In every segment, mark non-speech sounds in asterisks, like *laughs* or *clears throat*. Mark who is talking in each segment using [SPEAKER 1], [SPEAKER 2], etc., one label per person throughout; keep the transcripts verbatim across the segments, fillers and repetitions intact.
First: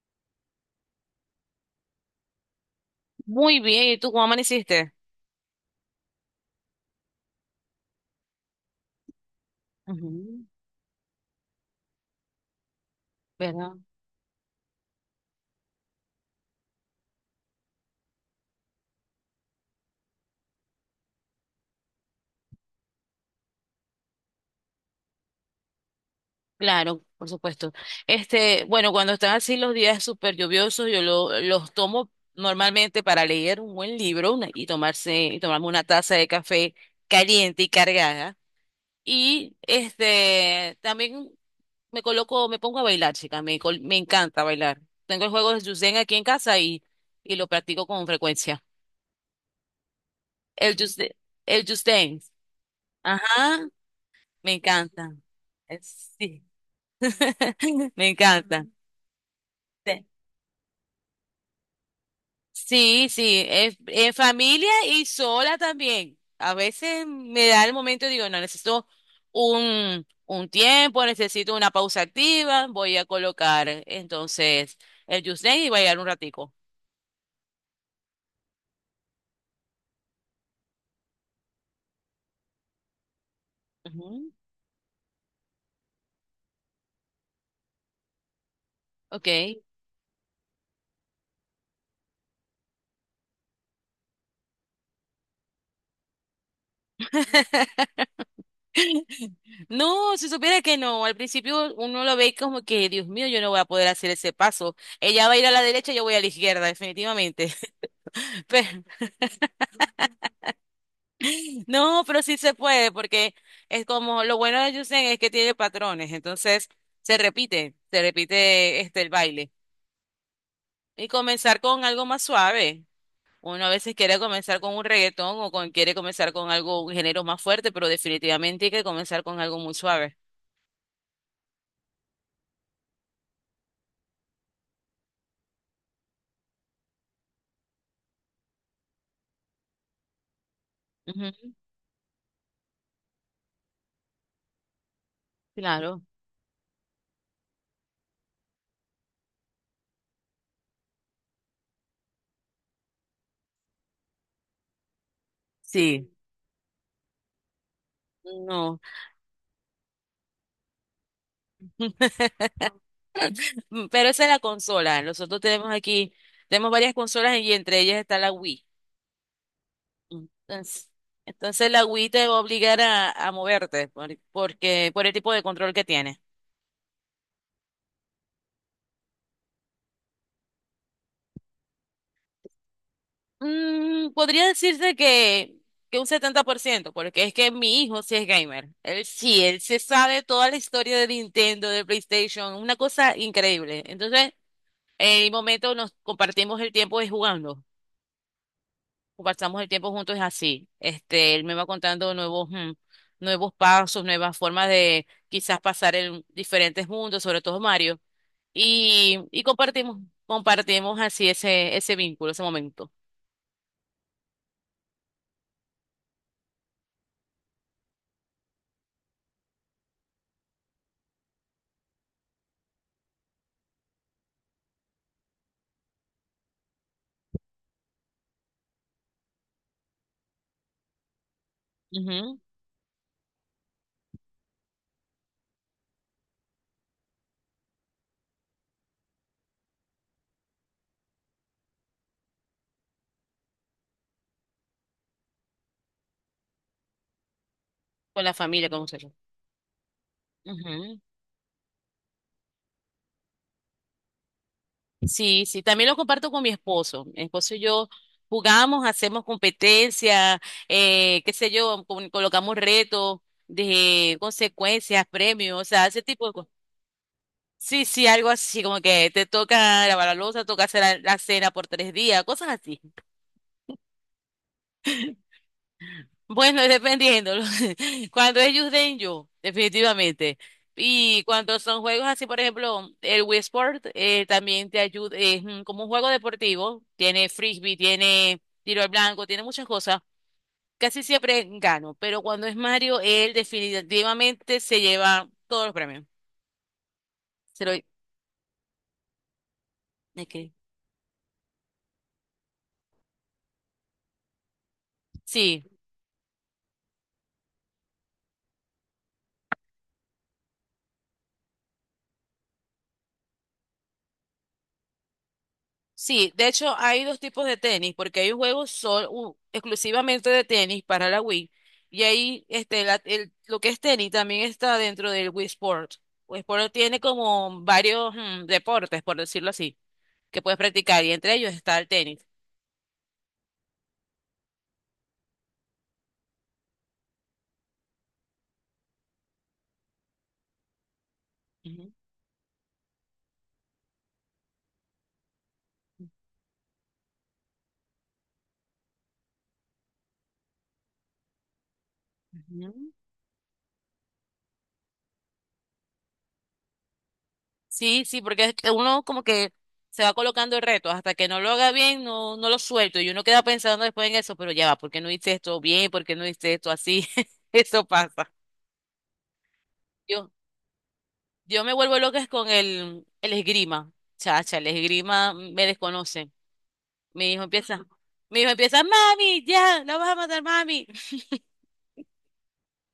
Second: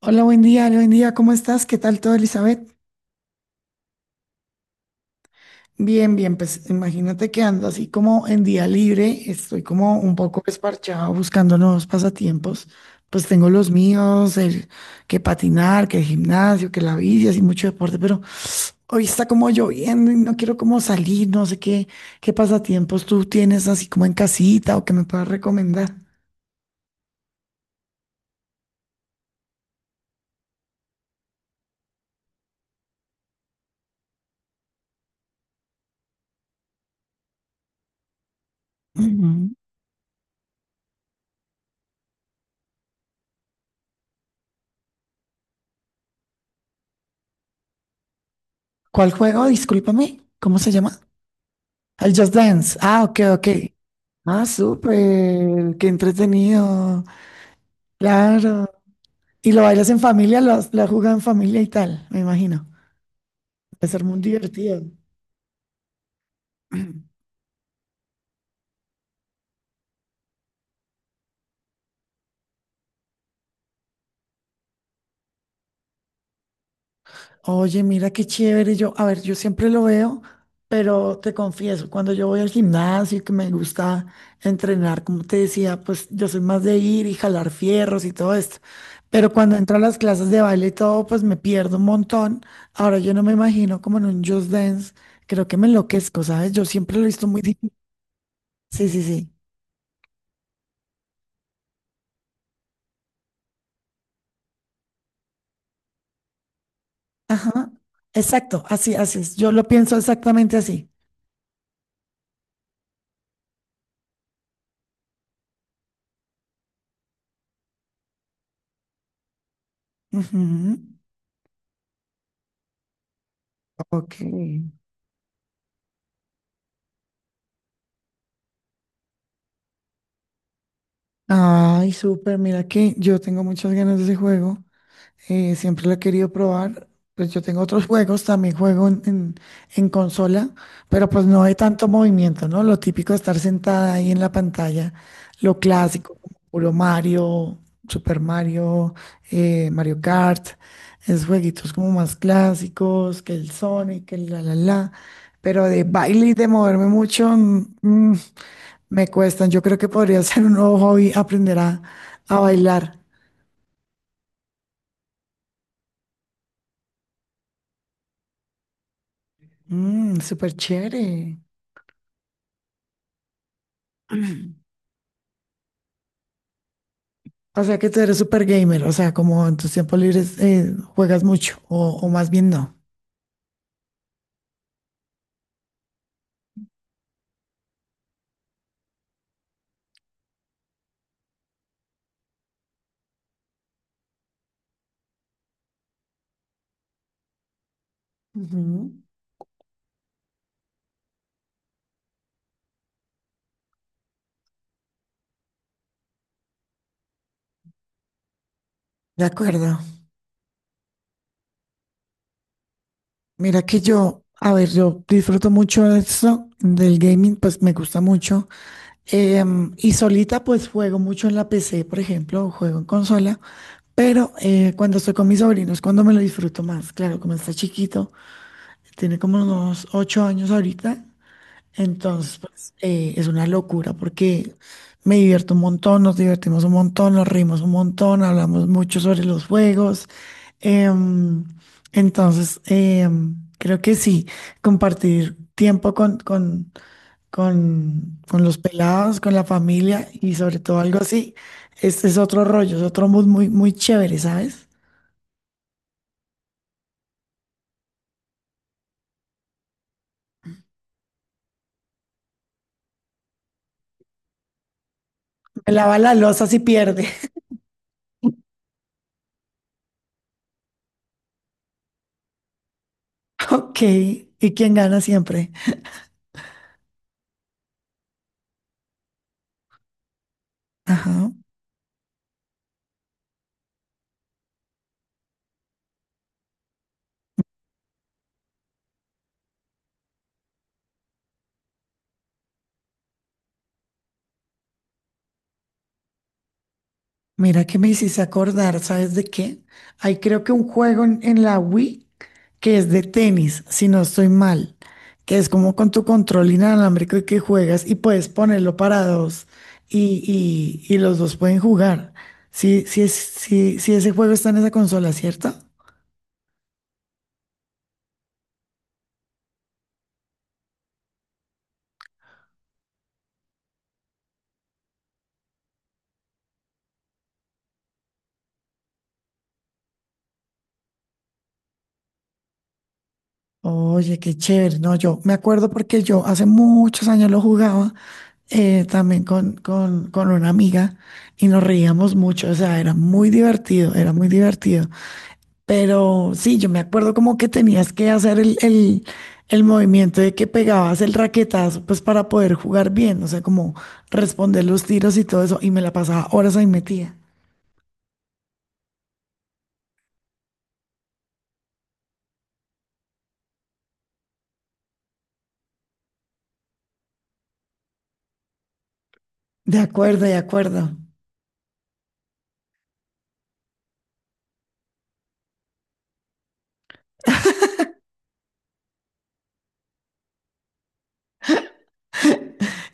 [SPEAKER 1] Hola, buen día, hola, buen día, ¿cómo estás? ¿Qué tal todo, Elizabeth?
[SPEAKER 2] Muy bien, ¿y tú cómo amaneciste?
[SPEAKER 1] Bien, bien, pues imagínate que ando así como en día libre, estoy como un poco
[SPEAKER 2] Ujú.
[SPEAKER 1] desparchado buscando nuevos pasatiempos, pues tengo los
[SPEAKER 2] ¿Verdad?
[SPEAKER 1] míos, el que patinar, que el gimnasio, que la bici, así mucho deporte, pero hoy está como lloviendo y no quiero como salir, no sé qué, qué pasatiempos tú tienes así como en casita o que me puedas recomendar.
[SPEAKER 2] Claro, por supuesto. Este, bueno, cuando están así los días súper lluviosos, yo lo- los tomo normalmente para leer un buen libro una- y tomarse, y tomarme una taza de café caliente y cargada.
[SPEAKER 1] Ujú.
[SPEAKER 2] Y este, también me coloco, me pongo a bailar, chica, me, col- me encanta bailar. Tengo el juego de Just Dance aquí en casa y, y lo practico con frecuencia.
[SPEAKER 1] ¿Cuál juego? Discúlpame, ¿cómo se
[SPEAKER 2] El
[SPEAKER 1] llama?
[SPEAKER 2] Just, el Just
[SPEAKER 1] El
[SPEAKER 2] Dance.
[SPEAKER 1] Just Dance. Ah, ok, ok.
[SPEAKER 2] Ajá.
[SPEAKER 1] Ah,
[SPEAKER 2] Me encanta.
[SPEAKER 1] súper, qué
[SPEAKER 2] Es- Sí,
[SPEAKER 1] entretenido,
[SPEAKER 2] *laughs* me encanta.
[SPEAKER 1] claro. Y lo bailas en
[SPEAKER 2] Te-
[SPEAKER 1] familia, lo, has- lo has jugado en familia y tal, me imagino.
[SPEAKER 2] Sí, sí, es-
[SPEAKER 1] Va a ser
[SPEAKER 2] en
[SPEAKER 1] muy
[SPEAKER 2] familia
[SPEAKER 1] divertido.
[SPEAKER 2] y sola también. A veces
[SPEAKER 1] *clears throat*
[SPEAKER 2] me da el momento y digo, no, necesito un, un tiempo, necesito una pausa activa, voy a colocar entonces el Just y voy a ir un ratico.
[SPEAKER 1] Oye, mira qué chévere. Yo, a ver, yo siempre lo veo, pero te confieso, cuando yo voy al gimnasio y que me gusta
[SPEAKER 2] Ujú.
[SPEAKER 1] entrenar, como te decía, pues yo soy más de ir y jalar fierros y todo esto.
[SPEAKER 2] Ok.
[SPEAKER 1] Pero cuando entro a las clases de baile y todo, pues me pierdo un montón. Ahora yo no me imagino como en un Just Dance. Creo que me enloquezco, ¿sabes? Yo siempre lo he visto muy difícil.
[SPEAKER 2] *laughs*
[SPEAKER 1] Sí, sí, sí.
[SPEAKER 2] No, si supiera que no, al principio uno lo ve como que, Dios mío, yo no voy a poder hacer ese paso. Ella va a ir a la derecha, yo voy a la izquierda, definitivamente.
[SPEAKER 1] Ajá. Exacto,
[SPEAKER 2] Pero-
[SPEAKER 1] así, así es. Yo lo pienso exactamente así.
[SPEAKER 2] *laughs* no, pero sí se puede, porque es como lo bueno de Yusen es que tiene patrones, entonces se repite, se repite este el baile.
[SPEAKER 1] Ujú.
[SPEAKER 2] Y comenzar con algo más suave. Uno a veces
[SPEAKER 1] Ok.
[SPEAKER 2] quiere comenzar con un reggaetón o con, quiere comenzar con algo, un género más fuerte, pero definitivamente hay que comenzar con algo muy suave.
[SPEAKER 1] Ay, súper, mira que yo tengo muchas ganas de ese juego. Eh, siempre lo he querido probar. Pues yo tengo otros *laughs* juegos, también juego en, en- en consola, pero pues no
[SPEAKER 2] Ujú.
[SPEAKER 1] hay tanto movimiento, ¿no? Lo típico de estar sentada ahí en la pantalla, lo
[SPEAKER 2] Claro.
[SPEAKER 1] clásico, como puro Mario, Super Mario, eh, Mario Kart, es jueguitos como más clásicos, que el Sonic, que el la la la, pero de
[SPEAKER 2] Sí.
[SPEAKER 1] baile y de moverme mucho, mm, mm,
[SPEAKER 2] No.
[SPEAKER 1] me cuestan. Yo creo que podría *laughs* ser un nuevo hobby aprender a,
[SPEAKER 2] *laughs*
[SPEAKER 1] a bailar.
[SPEAKER 2] Pero esa es la consola. Nosotros tenemos aquí, tenemos varias consolas y entre ellas está la Wii.
[SPEAKER 1] Mm, súper
[SPEAKER 2] Entonces,
[SPEAKER 1] chévere.
[SPEAKER 2] entonces la Wii te va a obligar a, a moverte por- porque, por el tipo de control que tiene.
[SPEAKER 1] O sea que tú eres super gamer, o sea, como en tus tiempos libres eh, juegas mucho, o, o más bien no.
[SPEAKER 2] Mm, podría decirse que, que un setenta por ciento, porque es que mi hijo sí es gamer. Él sí, él se sabe toda la historia de Nintendo, de PlayStation, una cosa increíble. Entonces, en el momento nos compartimos el tiempo de jugando.
[SPEAKER 1] Ujú.
[SPEAKER 2] Pasamos el tiempo juntos es así. Este, él me va contando nuevos, mm, nuevos pasos, nuevas formas de quizás pasar en diferentes mundos, sobre todo Mario, y,
[SPEAKER 1] De
[SPEAKER 2] y
[SPEAKER 1] acuerdo.
[SPEAKER 2] compartimos, compartimos así ese, ese vínculo, ese momento.
[SPEAKER 1] Mira que yo, a ver, yo disfruto mucho de esto, del gaming, pues me gusta mucho. Em, y solita, pues juego mucho en la P C, por ejemplo, o juego en consola. Pero eh, cuando estoy con mis sobrinos, cuando me lo disfruto más. Claro, como está chiquito, tiene como unos ocho años ahorita. Entonces,
[SPEAKER 2] Ujú.
[SPEAKER 1] pues, eh, es una locura porque me divierto un montón, nos divertimos un montón, nos rimos un montón, hablamos mucho sobre los juegos. Em, entonces, em, creo que sí, compartir tiempo con, con, con,
[SPEAKER 2] Con la
[SPEAKER 1] con los
[SPEAKER 2] familia, con nosotros.
[SPEAKER 1] pelados, con la familia y sobre todo
[SPEAKER 2] Ujú.
[SPEAKER 1] algo así, este es otro rollo, es otro mood muy, muy chévere, ¿sabes?
[SPEAKER 2] Sí, sí, también lo comparto con mi esposo. Mi esposo y yo jugamos, hacemos competencia, eh, qué sé yo, con- colocamos retos de consecuencias, premios, o
[SPEAKER 1] Me
[SPEAKER 2] sea,
[SPEAKER 1] lava
[SPEAKER 2] ese
[SPEAKER 1] la
[SPEAKER 2] tipo de.
[SPEAKER 1] loza si pierde. *laughs*
[SPEAKER 2] Sí, sí, algo así, como que te toca lavar la loza, toca hacer la, la cena por tres días, cosas así. *laughs*
[SPEAKER 1] Ok, ¿y quien gana siempre?
[SPEAKER 2] Bueno, dependiendo. lo- *laughs* Cuando es Just, yo, definitivamente. Y
[SPEAKER 1] Ajá.
[SPEAKER 2] cuando son juegos así, por ejemplo, el Wii Sport, eh, también te ayuda, es mm, como un juego deportivo, tiene frisbee, tiene tiro al blanco, tiene muchas cosas. Casi siempre gano, pero cuando es Mario, él definitivamente se lleva todos los premios.
[SPEAKER 1] Mira
[SPEAKER 2] Se lo...
[SPEAKER 1] que
[SPEAKER 2] ¿de
[SPEAKER 1] me hiciste acordar, ¿sabes de qué? Hay creo que
[SPEAKER 2] qué?
[SPEAKER 1] un juego en, en la Wii que es de tenis, si no estoy mal, que es
[SPEAKER 2] Sí.
[SPEAKER 1] como con tu control inalámbrico y que juegas y puedes ponerlo para dos y, y- y los dos pueden jugar. Sí, sí, es- sí, sí, ese juego está en esa consola, ¿cierto?
[SPEAKER 2] Sí, de hecho hay dos tipos de tenis, porque hay juegos sol- u- exclusivamente de tenis para la Wii, y ahí este, la- el- lo que es tenis también está dentro del Wii Sport. Wii Sport tiene como varios mm, deportes, por decirlo así, que puedes practicar, y entre ellos está el tenis.
[SPEAKER 1] Oye, qué chévere. No, yo me acuerdo porque yo hace muchos años lo jugaba eh, también con, con, con una amiga y nos
[SPEAKER 2] Ujú,
[SPEAKER 1] reíamos mucho. O sea, era muy divertido, era muy divertido. Pero sí, yo me acuerdo como que tenías que hacer el, el, el movimiento de que pegabas el raquetazo, pues para poder jugar
[SPEAKER 2] ujú.
[SPEAKER 1] bien, o sea, como responder los tiros y todo eso, y me la pasaba horas ahí metida.
[SPEAKER 2] Sí, sí, porque es que uno como que se va colocando el reto, hasta que no lo haga bien, no, no lo suelto, y uno queda pensando después en eso, pero ya va, ¿por qué no hice esto bien? ¿Por qué no hice esto así? *laughs* Eso pasa.
[SPEAKER 1] De acuerdo,
[SPEAKER 2] Yo,
[SPEAKER 1] de acuerdo.
[SPEAKER 2] Yo me vuelvo loca con el, el esgrima. Chacha, el esgrima me desconoce. Mi hijo empieza, Mi hijo empieza, mami, ya, la vas a matar, mami.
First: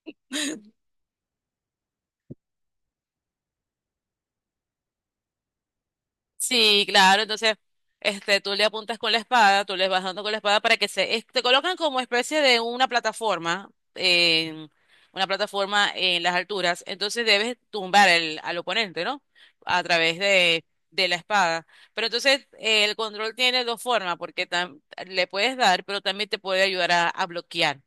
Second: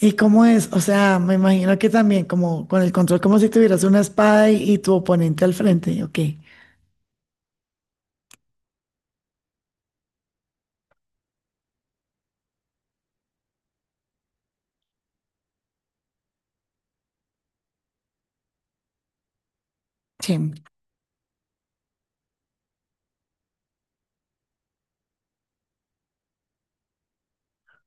[SPEAKER 1] ¿Y cómo es? O sea, me imagino que también como con el control, como si tuvieras una espada y, y tu oponente al frente, ok.
[SPEAKER 2] Sí, claro, entonces, este, tú le apuntas con la espada, tú les vas dando con la espada para que se, es- te colocan como especie de una plataforma, en, una plataforma en las alturas, entonces debes tumbar el, al oponente, ¿no? A través
[SPEAKER 1] Sí.
[SPEAKER 2] de, de la espada. Pero entonces, eh, el control tiene dos formas, porque tam- le puedes dar, pero también te puede ayudar a, a bloquear,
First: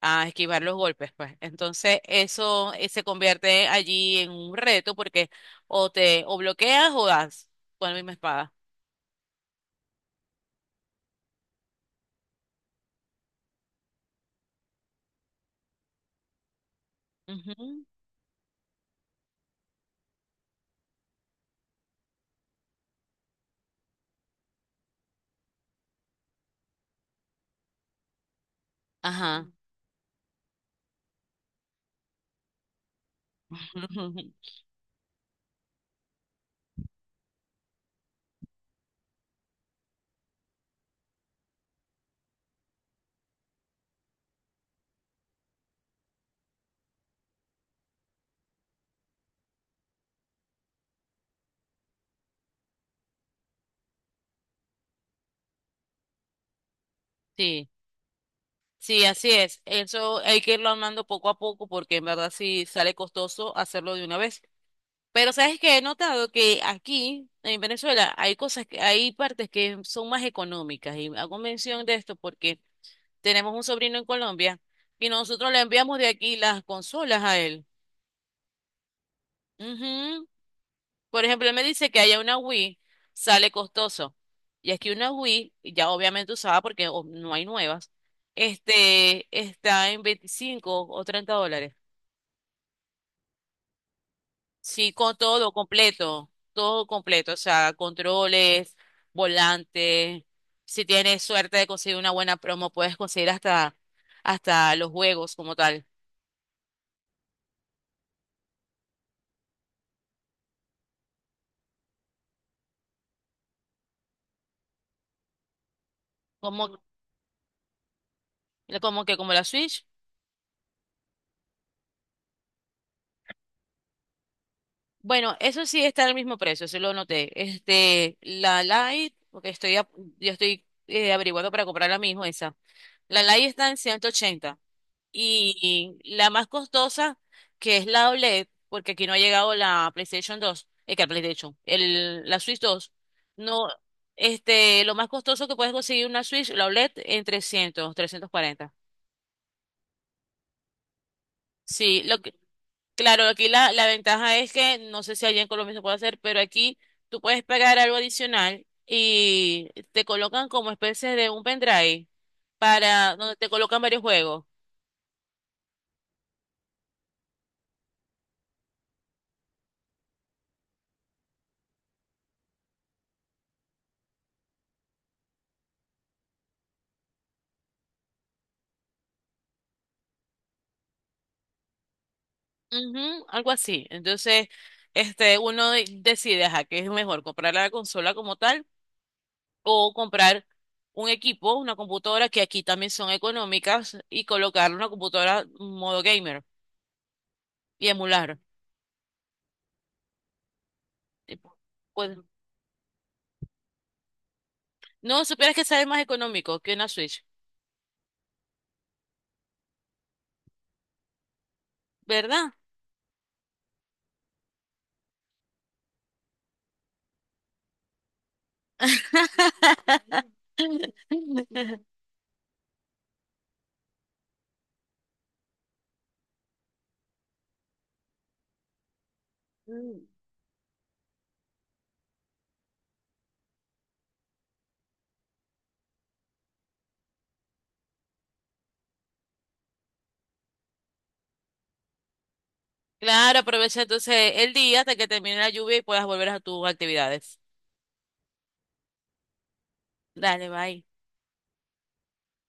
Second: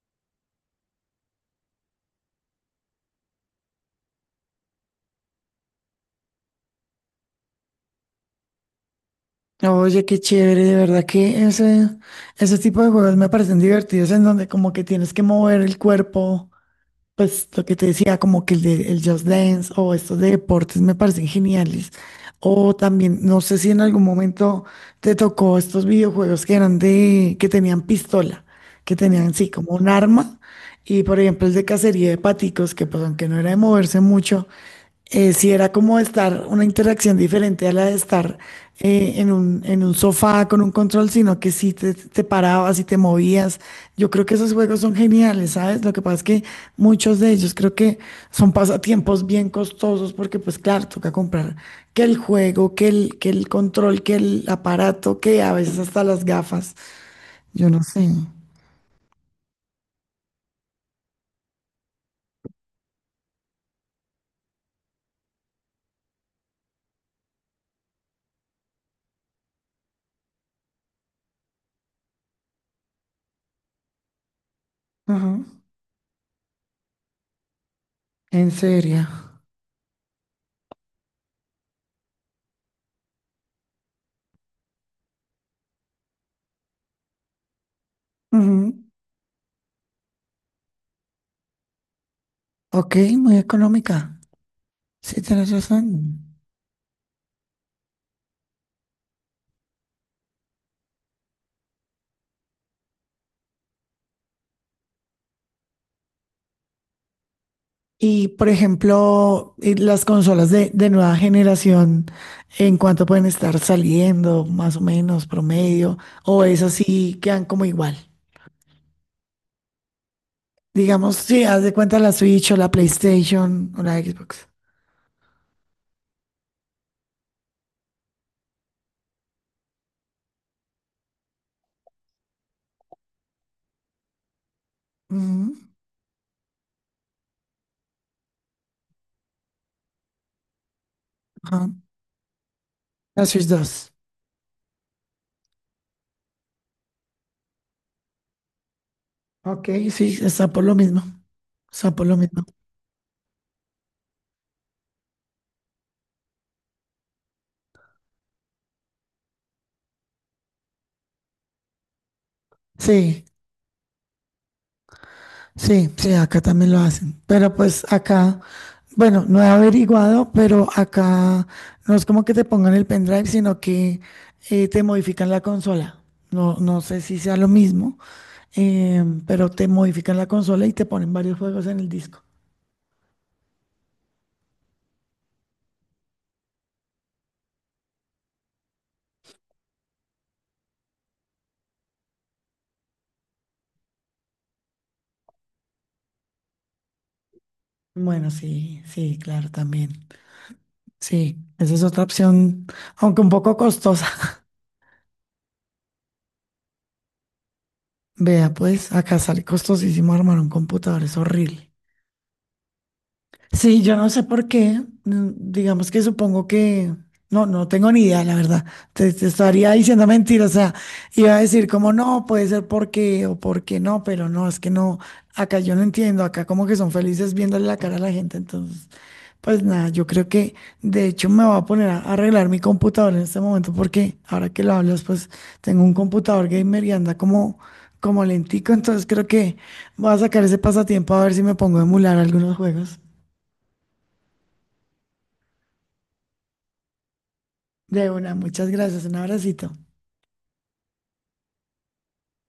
[SPEAKER 2] a esquivar los golpes, pues. Entonces, eso, eh, se convierte allí en un reto porque o te o bloqueas o das con la misma espada.
[SPEAKER 1] Oye, qué chévere, de verdad que ese, ese tipo de juegos me parecen divertidos en donde como que tienes que mover el cuerpo. Pues lo que
[SPEAKER 2] Ujú.
[SPEAKER 1] te decía, como que el de el Just Dance o estos de deportes me parecen geniales. O también, no sé si en algún momento te tocó estos videojuegos que eran de, que tenían pistola, que tenían
[SPEAKER 2] Ajá.
[SPEAKER 1] sí, como un arma. Y por ejemplo, el de cacería de paticos, que pues aunque no era de moverse mucho,
[SPEAKER 2] *laughs*
[SPEAKER 1] eh, sí era como estar una interacción diferente a la de estar eh, en un, en un sofá con un control, sino que sí te, te parabas y te movías. Yo creo que esos juegos son geniales, ¿sabes? Lo que pasa es que muchos de ellos creo que son pasatiempos bien costosos porque pues claro, toca comprar que el juego, que el, que el control, que el aparato, que a veces hasta las gafas.
[SPEAKER 2] Sí,
[SPEAKER 1] Yo no sé.
[SPEAKER 2] sí, así es. Eso hay que irlo armando poco a poco porque en verdad sí sale costoso hacerlo de una vez. Pero sabes que he notado que aquí en Venezuela hay cosas que, hay partes que son más económicas y hago mención de esto porque tenemos un sobrino en Colombia y
[SPEAKER 1] Ajá.
[SPEAKER 2] nosotros le enviamos de aquí las consolas a él.
[SPEAKER 1] ¿En serio?
[SPEAKER 2] Ujú. Por ejemplo, él me dice que haya una Wii, sale costoso. Y es que una Wii, ya obviamente usada porque o- no hay nuevas,
[SPEAKER 1] Ujú.
[SPEAKER 2] este, está en veinticinco o treinta dólares.
[SPEAKER 1] Ok, muy económica.
[SPEAKER 2] Sí, con
[SPEAKER 1] Sí, tienes
[SPEAKER 2] todo
[SPEAKER 1] razón.
[SPEAKER 2] completo, todo completo, o sea, controles, volante. Si tienes suerte de conseguir una buena promo, puedes conseguir hasta, hasta los juegos como tal.
[SPEAKER 1] Y, por ejemplo, eh, las consolas de, de nueva generación, ¿en cuánto pueden estar saliendo, más o menos, promedio? ¿O es
[SPEAKER 2] Como,
[SPEAKER 1] así, quedan como igual?
[SPEAKER 2] Como que como la Switch.
[SPEAKER 1] Digamos, si haz de cuenta la Switch o la PlayStation o la Xbox.
[SPEAKER 2] Bueno, eso sí está al mismo precio, eso lo noté. Este, la Light, porque estoy, a- yo estoy eh, averiguando para comprar la misma esa. La Light está en ciento ochenta
[SPEAKER 1] Ujú,
[SPEAKER 2] y la más costosa, que es la OLED, porque aquí no ha llegado la PlayStation dos, eh, que la PlayStation,
[SPEAKER 1] ajá.
[SPEAKER 2] el, la Switch dos,
[SPEAKER 1] La Switch
[SPEAKER 2] no,
[SPEAKER 1] dos.
[SPEAKER 2] este, lo más costoso que puedes conseguir una Switch, la OLED, en trescientos, trescientos cuarenta.
[SPEAKER 1] Ok, sí, está por lo mismo. Está
[SPEAKER 2] Sí,
[SPEAKER 1] por lo
[SPEAKER 2] lo que...
[SPEAKER 1] mismo.
[SPEAKER 2] Claro, aquí la, la ventaja es que no sé si allá en Colombia se puede hacer, pero aquí tú puedes pagar algo adicional y te colocan como especie de un pendrive para
[SPEAKER 1] Sí.
[SPEAKER 2] donde te colocan varios juegos.
[SPEAKER 1] Sí, sí, acá también lo hacen. Pero pues acá, bueno, no he averiguado, pero acá no es como que te pongan el pendrive, sino que eh, te modifican la consola. No, no sé si sea lo mismo, eh, pero te modifican la consola y te ponen varios juegos en el disco.
[SPEAKER 2] Ujú, algo así. Entonces, este, uno de- decide, ajá, qué es mejor, comprar la consola como tal o comprar un equipo, una computadora que aquí también son económicas y colocar una computadora modo gamer y
[SPEAKER 1] Bueno,
[SPEAKER 2] emular.
[SPEAKER 1] sí, sí, claro, también.
[SPEAKER 2] Y,
[SPEAKER 1] Sí, esa es otra
[SPEAKER 2] Pues,
[SPEAKER 1] opción, aunque un poco costosa. *laughs*
[SPEAKER 2] no, supieras que sale más económico que una Switch.
[SPEAKER 1] Vea, pues acá sale costosísimo armar un computador, es horrible.
[SPEAKER 2] ¿Verdad?
[SPEAKER 1] Sí, yo no sé por qué. mm, Digamos que supongo que... No, no tengo ni idea, la verdad. Te, te estaría diciendo mentira. O sea, iba a decir como
[SPEAKER 2] *laughs*
[SPEAKER 1] no, puede ser porque o porque no, pero no, es que no. Acá yo no entiendo. Acá como que son felices viéndole la cara a la gente. Entonces, pues nada, yo creo que de hecho me voy a poner a arreglar mi computador en este momento porque ahora que lo hablas, pues tengo un computador gamer y anda como, como lentico. Entonces creo que voy a sacar ese pasatiempo a ver si me pongo a emular algunos juegos.
[SPEAKER 2] Claro, aprovecha entonces el día hasta que termine la lluvia y puedas volver a tus actividades.
[SPEAKER 1] De una, muchas gracias, un abracito.
[SPEAKER 2] Dale, bye.